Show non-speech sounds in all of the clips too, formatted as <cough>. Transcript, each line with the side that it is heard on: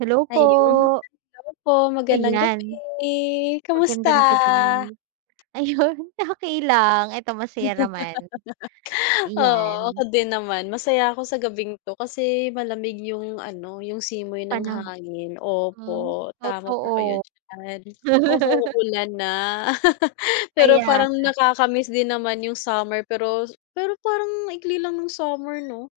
right: Hello po!
left: Ayun, hello po magandang gabi,
right: Ayan.
left: kamusta?
right: Magandang gabi. Ayun, okey lang, ito masaya naman.
left: <laughs> Oo
right: Iyan.
left: ako din naman masaya ako sa gabing ito kasi malamig yung ano, yung simoy ng
right: Panaho
left: hangin,
right: hmm,
left: opo tama po kayo
right: totoo.
left: diyan,
right: <laughs>
left: umuulan na. <laughs> Pero
right: Kaya
left: parang
right: nga.
left: nakakamiss din naman yung summer pero s pero parang ang ikli lang ng summer no?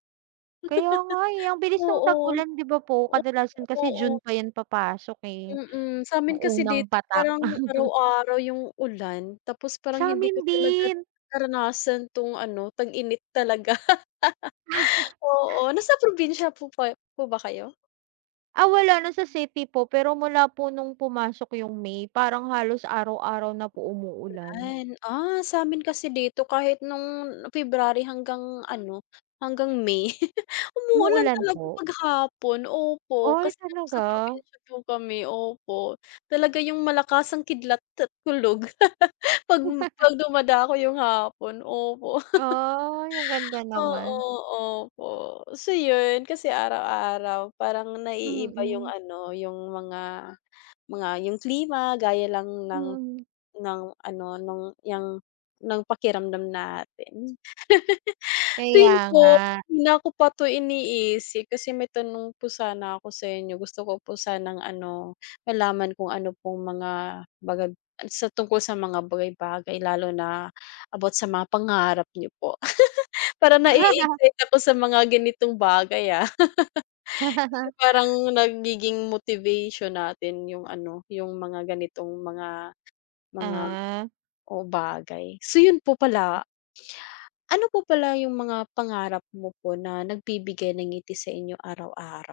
right: Kaya nga, eh, ang
left: <laughs>
right: bilis ng
left: Oo.
right: tag-ulan di ba po kadalasan
left: Oo
right: kasi June
left: oo.
right: pa yan papasok, eh,
left: Mm
right: yung
left: samin kasi
right: unang
left: dito
right: patak.
left: parang
right: <chuckles>
left: araw-araw yung ulan tapos parang hindi ko
right: Samin
left: talaga
right: din.
left: naranasan tong ano, tag-init talaga. <laughs>
right: <chuckles>
left: Oo nasa probinsya po ba po ba kayo?
right: Ah, wala nasa city po, pero mula po nung pumasok yung May parang halos araw-araw na po umuulan.
left: Ulan. Ah, samin kasi dito kahit nung February hanggang ano, hanggang May, <chuckles> umuulan
right: Umuulan
left: talaga
right: po?
left: pag hapon, opo,
right: Ay
left: kasi nasa
right: talaga?
left: probinsya po kami opo talaga yung malakasang kidlat at kulog <laughs> pag m
right: <laughs>
left: pag dumadako yung hapon opo.
right: Ay, ang ganda
left: <laughs> Oo
right: naman.
left: opo, so yun, kasi araw-araw parang na-iiba yung
right: Mm.
left: ano, yung mga mga yung klima gaya lang ng
right: Mm.
left: ng ano nung yang ng pakiramdam natin. <laughs> Same
right: Kaya nga.
left: po, kanina ko pa to iniisip, kasi may tanong po sana ako sa inyo gusto ko po sanang ano, malaman kung ano pong mga bagag ay sa tungkol sa mga bagay-bagay lalo na about sa mga pangarap niyo po <giggles> parang
right: <laughs>
left: na-eexcite ako sa mga ganitong bagay ah. <laughs> Kasi
right: <laughs>
left: parang nagiging motivation natin yung ano, yung mga ganitong mga mga
right: Ah.
left: oo bagay. So yun po pala. ano po pala yung mga pangarap mo po na nagbibigay ng ngiti sa inyo araw-araw?